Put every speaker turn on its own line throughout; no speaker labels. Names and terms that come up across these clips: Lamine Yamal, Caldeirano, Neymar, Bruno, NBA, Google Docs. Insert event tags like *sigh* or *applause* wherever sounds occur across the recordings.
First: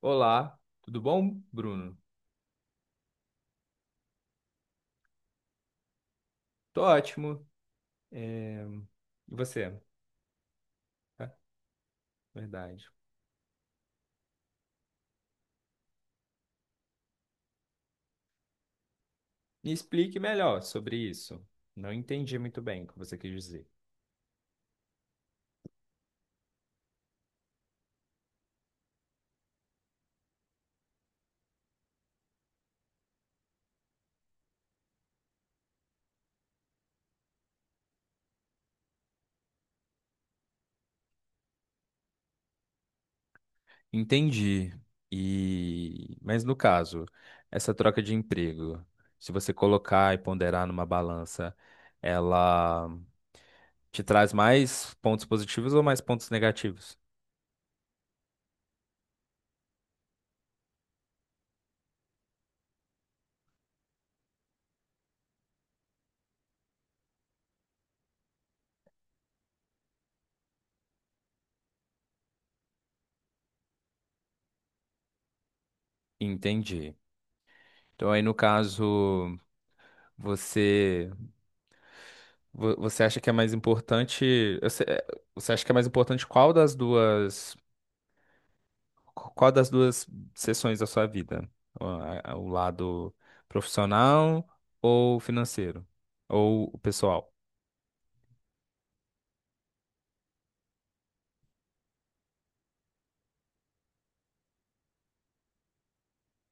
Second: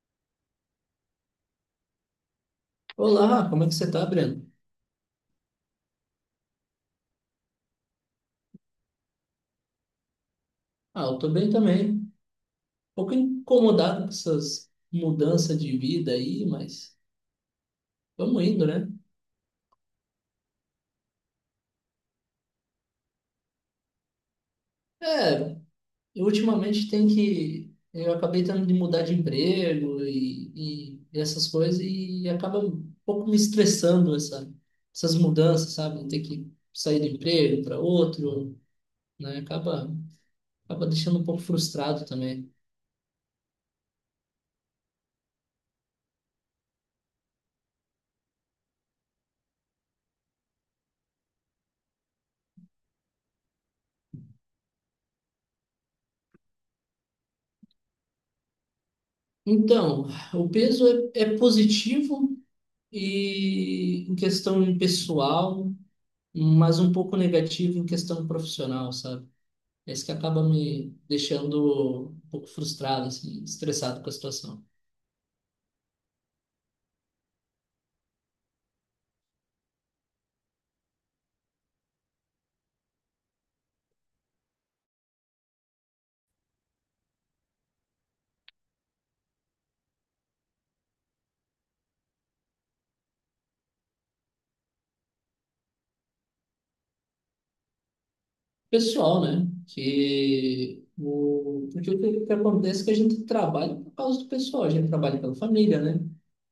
Olá, tudo bom, Bruno?
Olá, como é que você tá, Breno?
Tô ótimo. É, E você?
Ah, eu
Ah,
tô bem também. Um
verdade.
pouco incomodado com essas mudanças de vida aí, mas vamos indo, né?
Me explique melhor sobre isso. Não entendi muito bem o que você quis dizer.
É, eu ultimamente tem que. Eu acabei tendo de mudar de emprego e essas coisas, e acaba um pouco me estressando essas mudanças, sabe? Ter que sair do emprego para outro, né? Acaba deixando um pouco frustrado também.
Entendi. Mas no caso, essa troca de emprego, se você colocar e ponderar numa balança, ela te traz mais pontos positivos ou mais pontos negativos?
Então, o peso é positivo e em questão pessoal, mas um pouco negativo em questão profissional, sabe? É isso que acaba me deixando um pouco frustrado, assim, estressado com a situação.
Entendi. Então aí no caso, você Você acha que é mais importante? Você acha que é mais importante qual das duas seções da sua vida? O lado profissional ou financeiro? Ou o pessoal?
Pessoal, né? Que o... Porque o que que acontece é que a gente trabalha por causa do pessoal, a gente trabalha pela família, né?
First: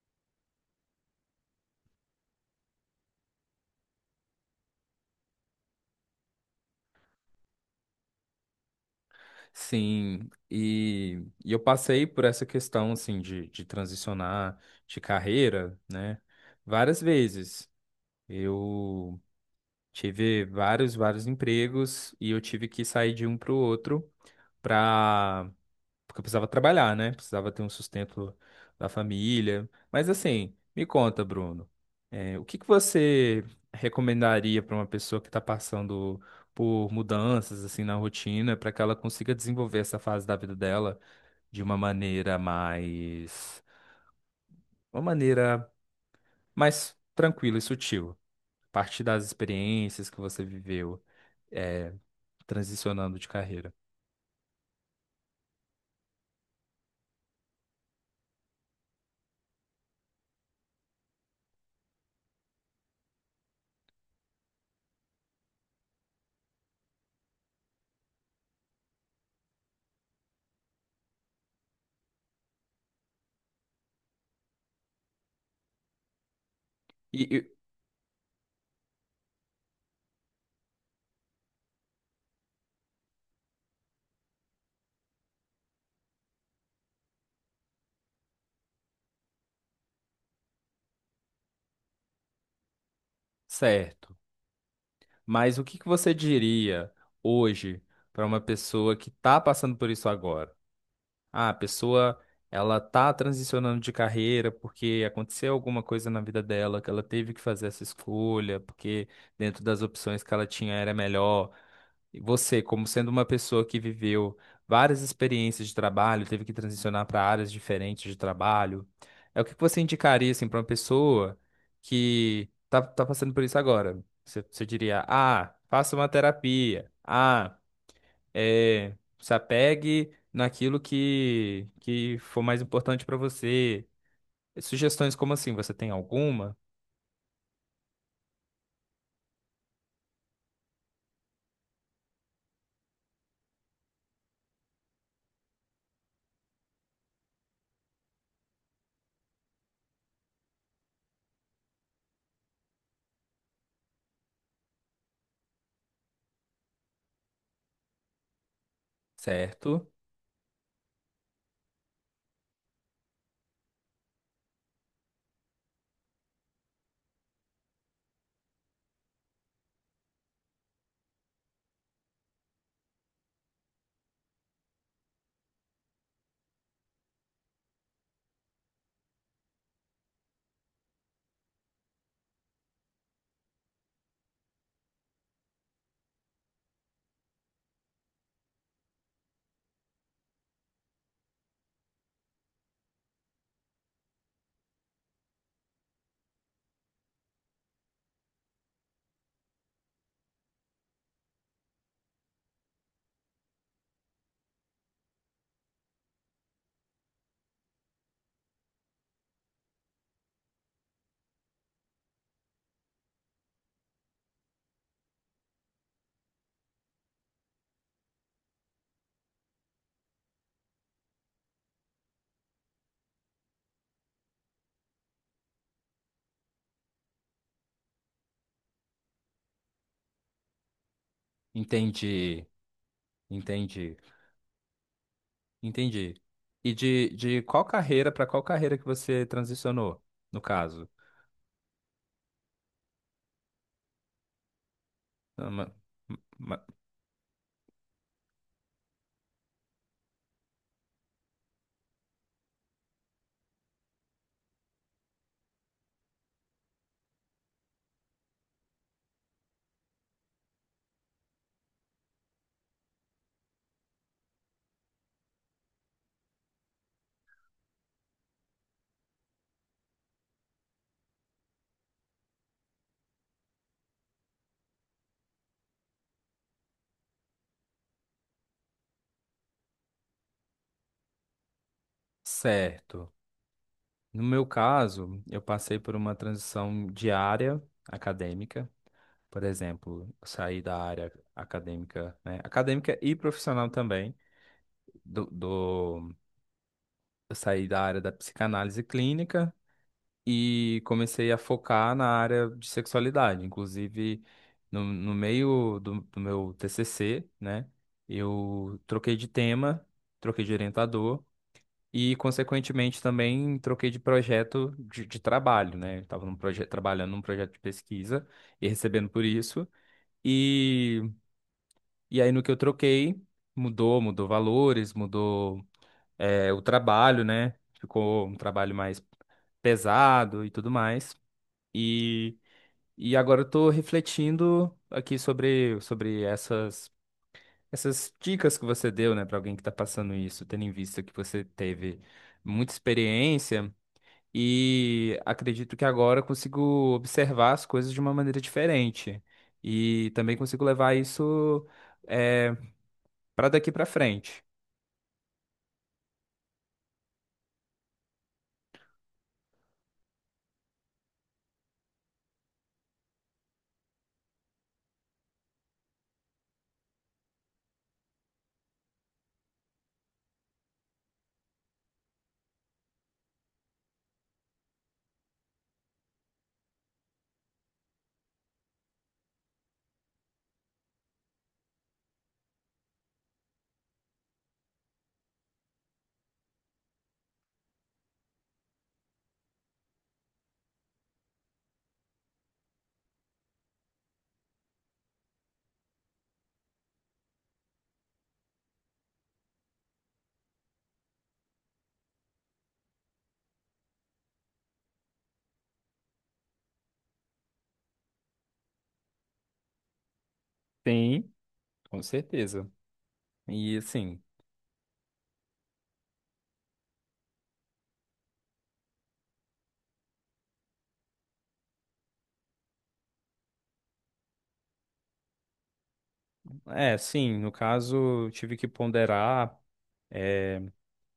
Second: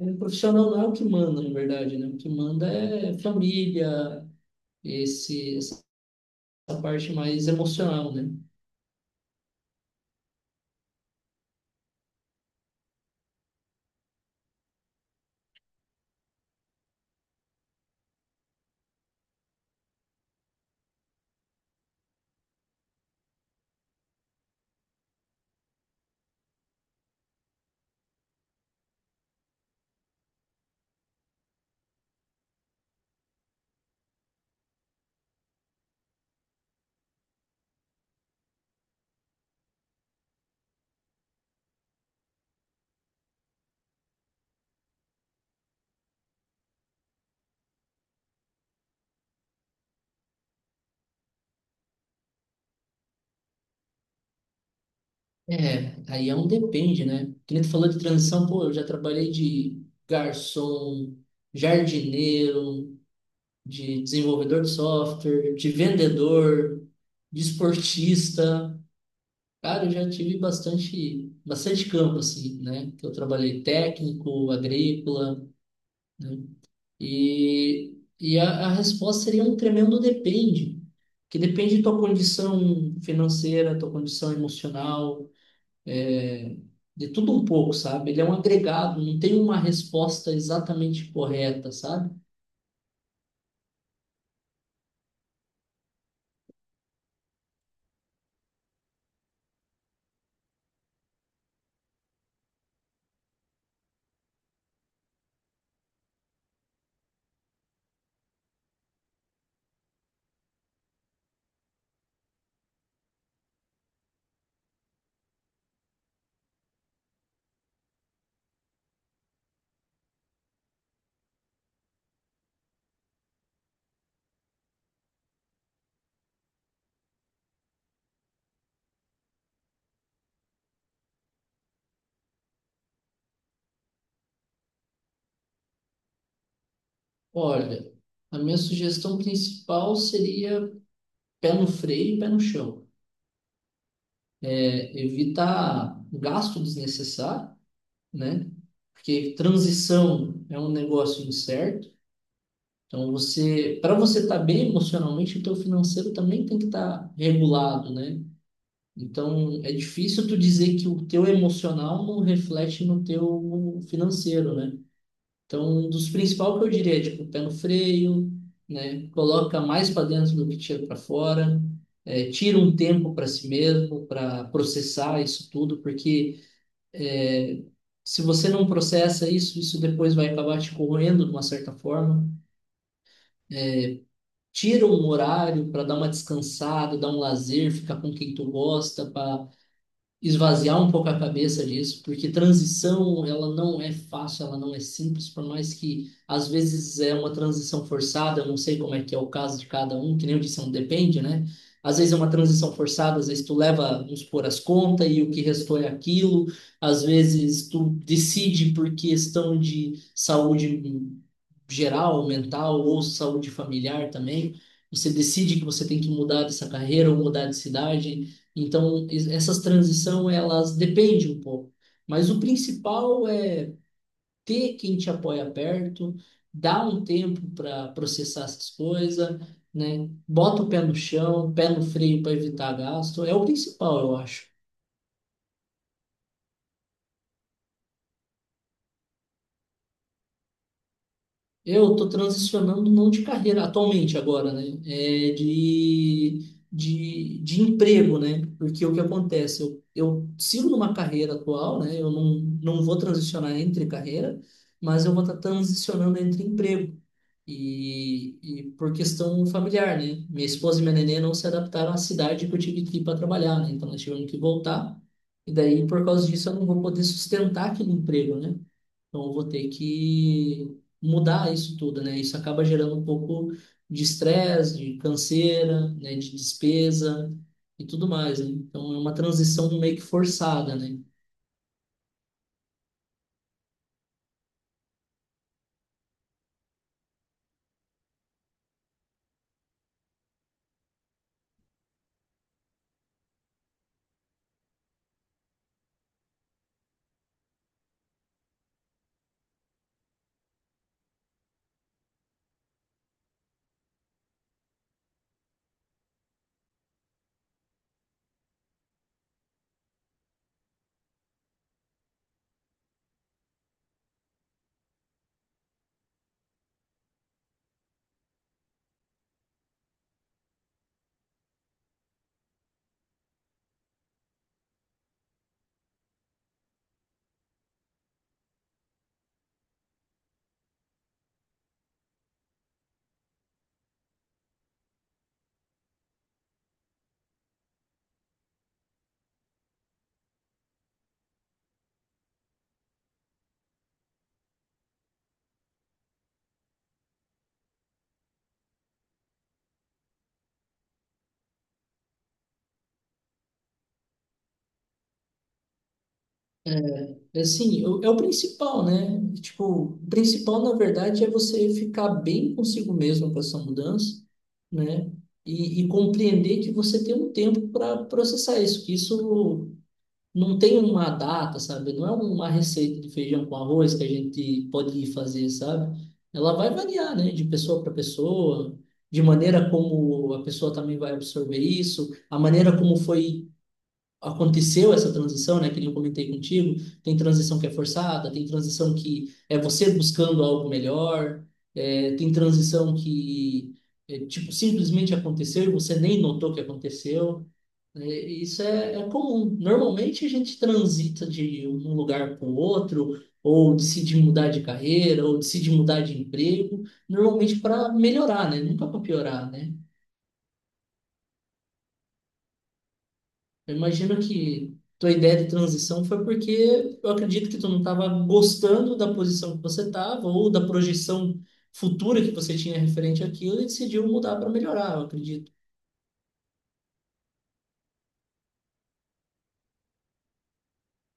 É, o profissional não é o que manda, na verdade, né? O que manda é família, essa parte mais emocional, né?
Sim, e eu passei por essa questão, assim, de transicionar de carreira, né? Várias vezes. Eu tive vários empregos e eu tive que sair de um para o outro para porque eu precisava trabalhar, né? Precisava ter um sustento da família. Mas assim, me conta, Bruno, o que que você recomendaria para uma pessoa que está passando por mudanças assim na rotina, para que ela consiga desenvolver essa fase da vida dela de uma uma maneira mais tranquila e sutil, a partir das experiências que você viveu, eh, transicionando de carreira.
É, aí é um depende, né? Que nem tu falou de transição, pô, eu já trabalhei de garçom, jardineiro, de desenvolvedor de software, de vendedor, de esportista. Cara, eu já tive bastante, bastante campo, assim, né? Que eu trabalhei técnico, agrícola, né?
E, e-
E, e a resposta seria um tremendo depende, que depende da tua condição financeira, tua condição emocional é, de tudo um pouco, sabe? Ele é um agregado, não tem uma resposta exatamente correta, sabe?
Certo. Mas o que que você diria hoje para uma pessoa que está passando por isso agora? Ah, a pessoa ela tá transicionando de carreira porque aconteceu alguma coisa na vida dela que ela teve que fazer essa escolha, porque dentro das opções que ela tinha era melhor. E você, como sendo uma pessoa que viveu várias experiências de trabalho, teve que transicionar para áreas diferentes de trabalho, o que que você indicaria assim para uma pessoa que tá passando por isso agora? Você diria: "Ah, faça uma terapia. Ah, se apegue naquilo que for mais importante para você." Sugestões como assim, você tem alguma?
Olha, a minha sugestão principal seria pé no freio e pé no chão. É, evitar gasto desnecessário, né? Porque transição é um negócio incerto. Então você, para você estar bem emocionalmente, o teu financeiro também tem que estar regulado, né? Então, é
Certo.
difícil tu dizer que o teu emocional não reflete no teu financeiro, né? Então, um dos principais que eu diria é, tipo, pé no freio, né? Coloca mais para dentro do que tira para fora. É, tira um tempo para si mesmo, para processar isso tudo, porque é, se você não processa isso, isso depois vai acabar te corroendo de uma certa forma. Tira um horário para dar uma descansada, dar um lazer, ficar com quem tu gosta, para esvaziar um pouco a cabeça disso, porque transição, ela não é fácil, ela não é simples, por mais que às vezes é uma transição forçada, eu não sei como é que é o caso de cada um, que nem eu disse, não depende, né? Às vezes é uma transição forçada, às vezes tu leva, vamos supor, as contas e o que restou é aquilo, às vezes tu decide por questão de saúde geral, mental ou saúde familiar também. Você decide que você tem que mudar dessa carreira ou mudar de cidade. Então, essas transição elas dependem um pouco. Mas o principal é ter quem te apoia perto, dar um tempo para processar essas coisas, né? Bota o pé no chão, pé no freio para
Entendi,
evitar gasto. É o
entendi,
principal, eu acho.
entendi. E de qual carreira para qual carreira que você transicionou, no caso?
Eu estou transicionando não de carreira atualmente agora, né? É
Ah, ma- ma-
de emprego, né? Porque o que acontece? Eu sigo numa carreira atual, né? Eu não, não vou transicionar entre carreira, mas eu vou estar transicionando entre emprego. E por questão familiar, né? Minha esposa e minha nenê não se adaptaram à cidade que eu tive que ir para trabalhar, né? Então nós tivemos que voltar. E daí, por causa disso, eu não vou poder sustentar aquele emprego, né? Então, eu vou ter que mudar isso tudo, né? Isso acaba gerando um pouco de estresse, de canseira, né? De despesa e tudo mais, né? Então, é uma transição meio que forçada, né?
Certo. No meu caso, eu passei por uma transição de área acadêmica. Por exemplo, eu saí da área acadêmica, né? Acadêmica e profissional também do, do- eu saí da área da psicanálise clínica e comecei a focar na área de sexualidade. Inclusive, no meio do meu TCC, né, eu troquei de tema, troquei de orientador e, consequentemente, também troquei de projeto de trabalho, né? Eu estava trabalhando num projeto de pesquisa e recebendo por isso. E, e aí, no que eu troquei, mudou valores, mudou. O trabalho, né? Ficou um trabalho mais pesado e tudo mais. E, e agora eu tô refletindo aqui sobre essas dicas que você deu, né, para alguém que tá passando isso, tendo em vista que você teve muita experiência. E acredito que agora eu consigo observar as coisas de uma maneira diferente. E também consigo levar isso, é, para daqui para frente.
É assim, é o principal, né? Tipo, o principal, na verdade, é você ficar bem consigo mesmo com essa mudança, né? E compreender que você tem um tempo para processar isso, que isso não tem uma data, sabe? Não é uma receita de feijão com arroz que a gente pode ir fazer, sabe? Ela vai variar, né? De pessoa para pessoa, de maneira como a pessoa também vai absorver isso, a maneira como foi aconteceu essa transição, né? Que nem eu comentei contigo, tem transição que é forçada, tem transição que é você buscando algo melhor, é, tem transição que é, tipo simplesmente aconteceu e você nem notou que aconteceu né? É comum. Normalmente a gente transita de um lugar para o outro, ou decide mudar de carreira, ou decide mudar de emprego, normalmente para melhorar, né? Nunca para piorar, né?
Sim, com certeza. E
Eu imagino
assim,
que tua ideia de transição foi porque eu acredito que tu não estava gostando da posição que você estava, ou da projeção futura que você tinha referente àquilo, e decidiu mudar para melhorar, eu acredito.
é, sim, no caso, tive que ponderar é,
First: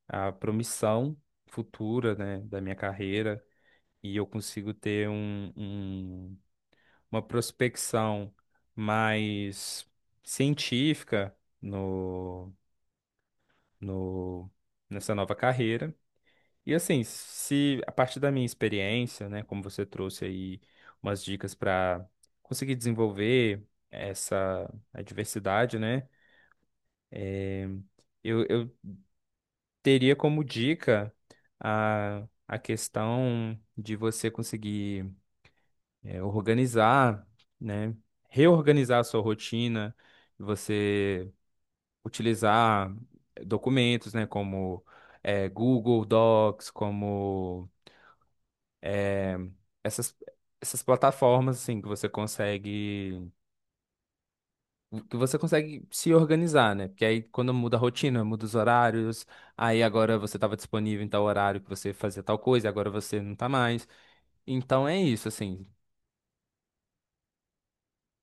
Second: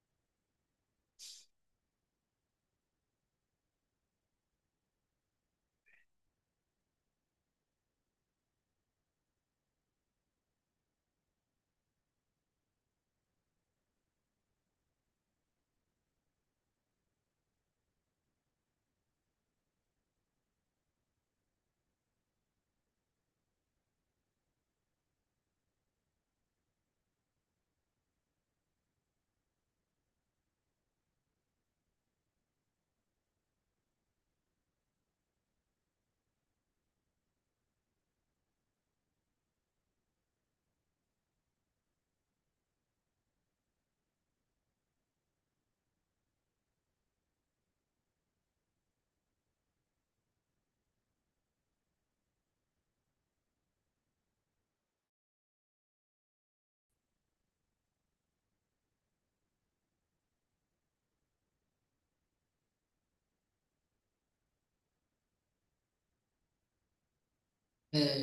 a promissão futura, né, da minha carreira e eu consigo ter uma prospecção mais científica no, no, nessa nova carreira. E assim, se a partir da minha experiência, né, como você trouxe aí umas dicas para conseguir desenvolver essa a diversidade, né, eh, eu teria como dica a questão de você conseguir organizar, né? Reorganizar a sua rotina, você utilizar documentos, né? Como Google Docs, como essas, essas plataformas, assim, que você consegue se organizar, né? Porque aí quando muda a rotina, muda os horários, aí agora você estava disponível em tal horário que você fazia tal coisa, agora você não tá mais. Então é isso, assim.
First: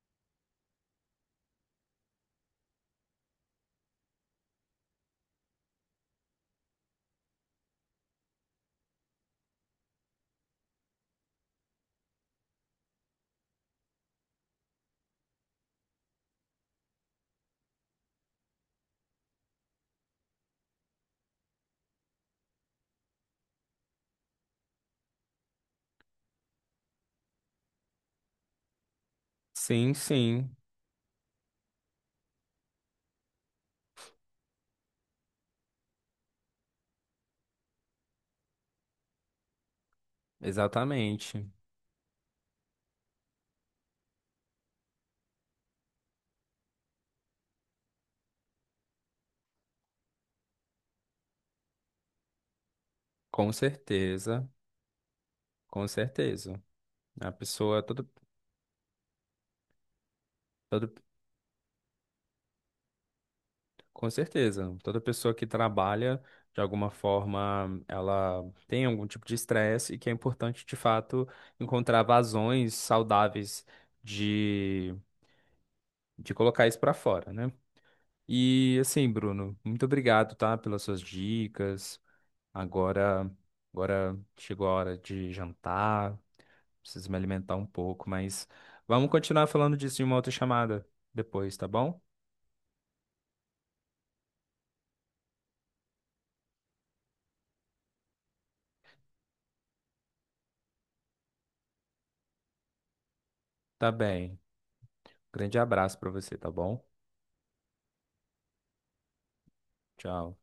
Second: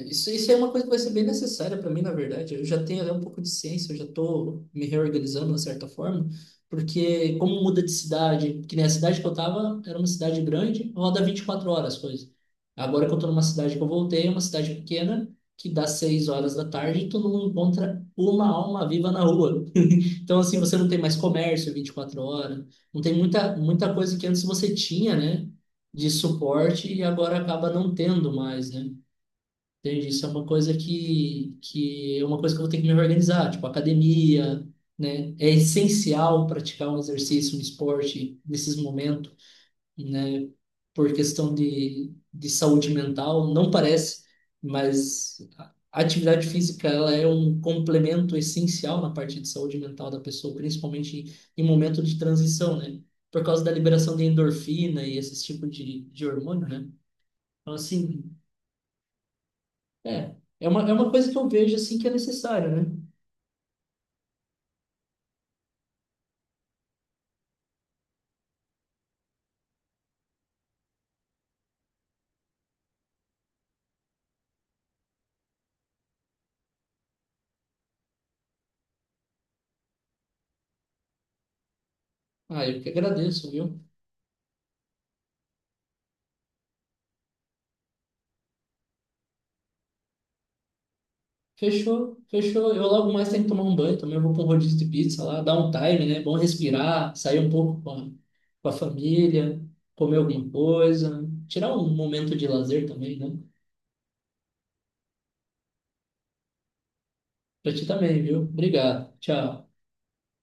Isso é uma coisa que vai ser bem necessária para mim, na verdade. Eu já tenho até um pouco de ciência, eu já estou me reorganizando, de certa forma, porque como muda de cidade, que nem a cidade que eu estava, era uma cidade grande, roda 24 horas as coisas. Agora que eu estou numa cidade que eu voltei, é uma cidade pequena, que dá 6 horas da tarde e tu não encontra uma alma viva na rua. *laughs* Então, assim, você não tem mais comércio 24 horas, não tem muita coisa que antes você tinha, né, de suporte e agora acaba não tendo mais, né?
Sim,
Entendi. Isso é uma
sim,
coisa que é uma coisa que eu vou ter que me organizar, tipo academia, né? É essencial praticar um exercício, um esporte nesses momentos, né? Por
exatamente.
questão de saúde mental, não parece, mas a atividade física ela é um complemento essencial na parte de saúde mental da pessoa, principalmente em momento de transição, né? Por
Com
causa da liberação de
certeza,
endorfina e esse tipo
com
de
certeza.
hormônio, né?
A
Então,
pessoa, toda,
assim,
toda,
é uma coisa que eu vejo assim que é necessária, né?
com certeza, toda pessoa que trabalha, de alguma forma, ela tem algum tipo de estresse e que é importante, de fato, encontrar vazões saudáveis de colocar isso pra fora, né? E assim, Bruno, muito obrigado, tá, pelas suas dicas.
Ah, eu que
Agora,
agradeço, viu?
agora chegou a hora de jantar, preciso me alimentar um pouco, mas vamos continuar falando disso em uma outra chamada depois, tá bom?
Fechou, fechou. Eu logo mais tenho que tomar um banho também. Eu vou para um rodízio de pizza lá, dar um time, né? Bom respirar, sair um pouco com a família, comer alguma coisa, tirar um momento de lazer também, né?
Tá bem. Grande abraço pra você, tá bom?
Pra ti também, viu? Obrigado. Tchau.
Tchau.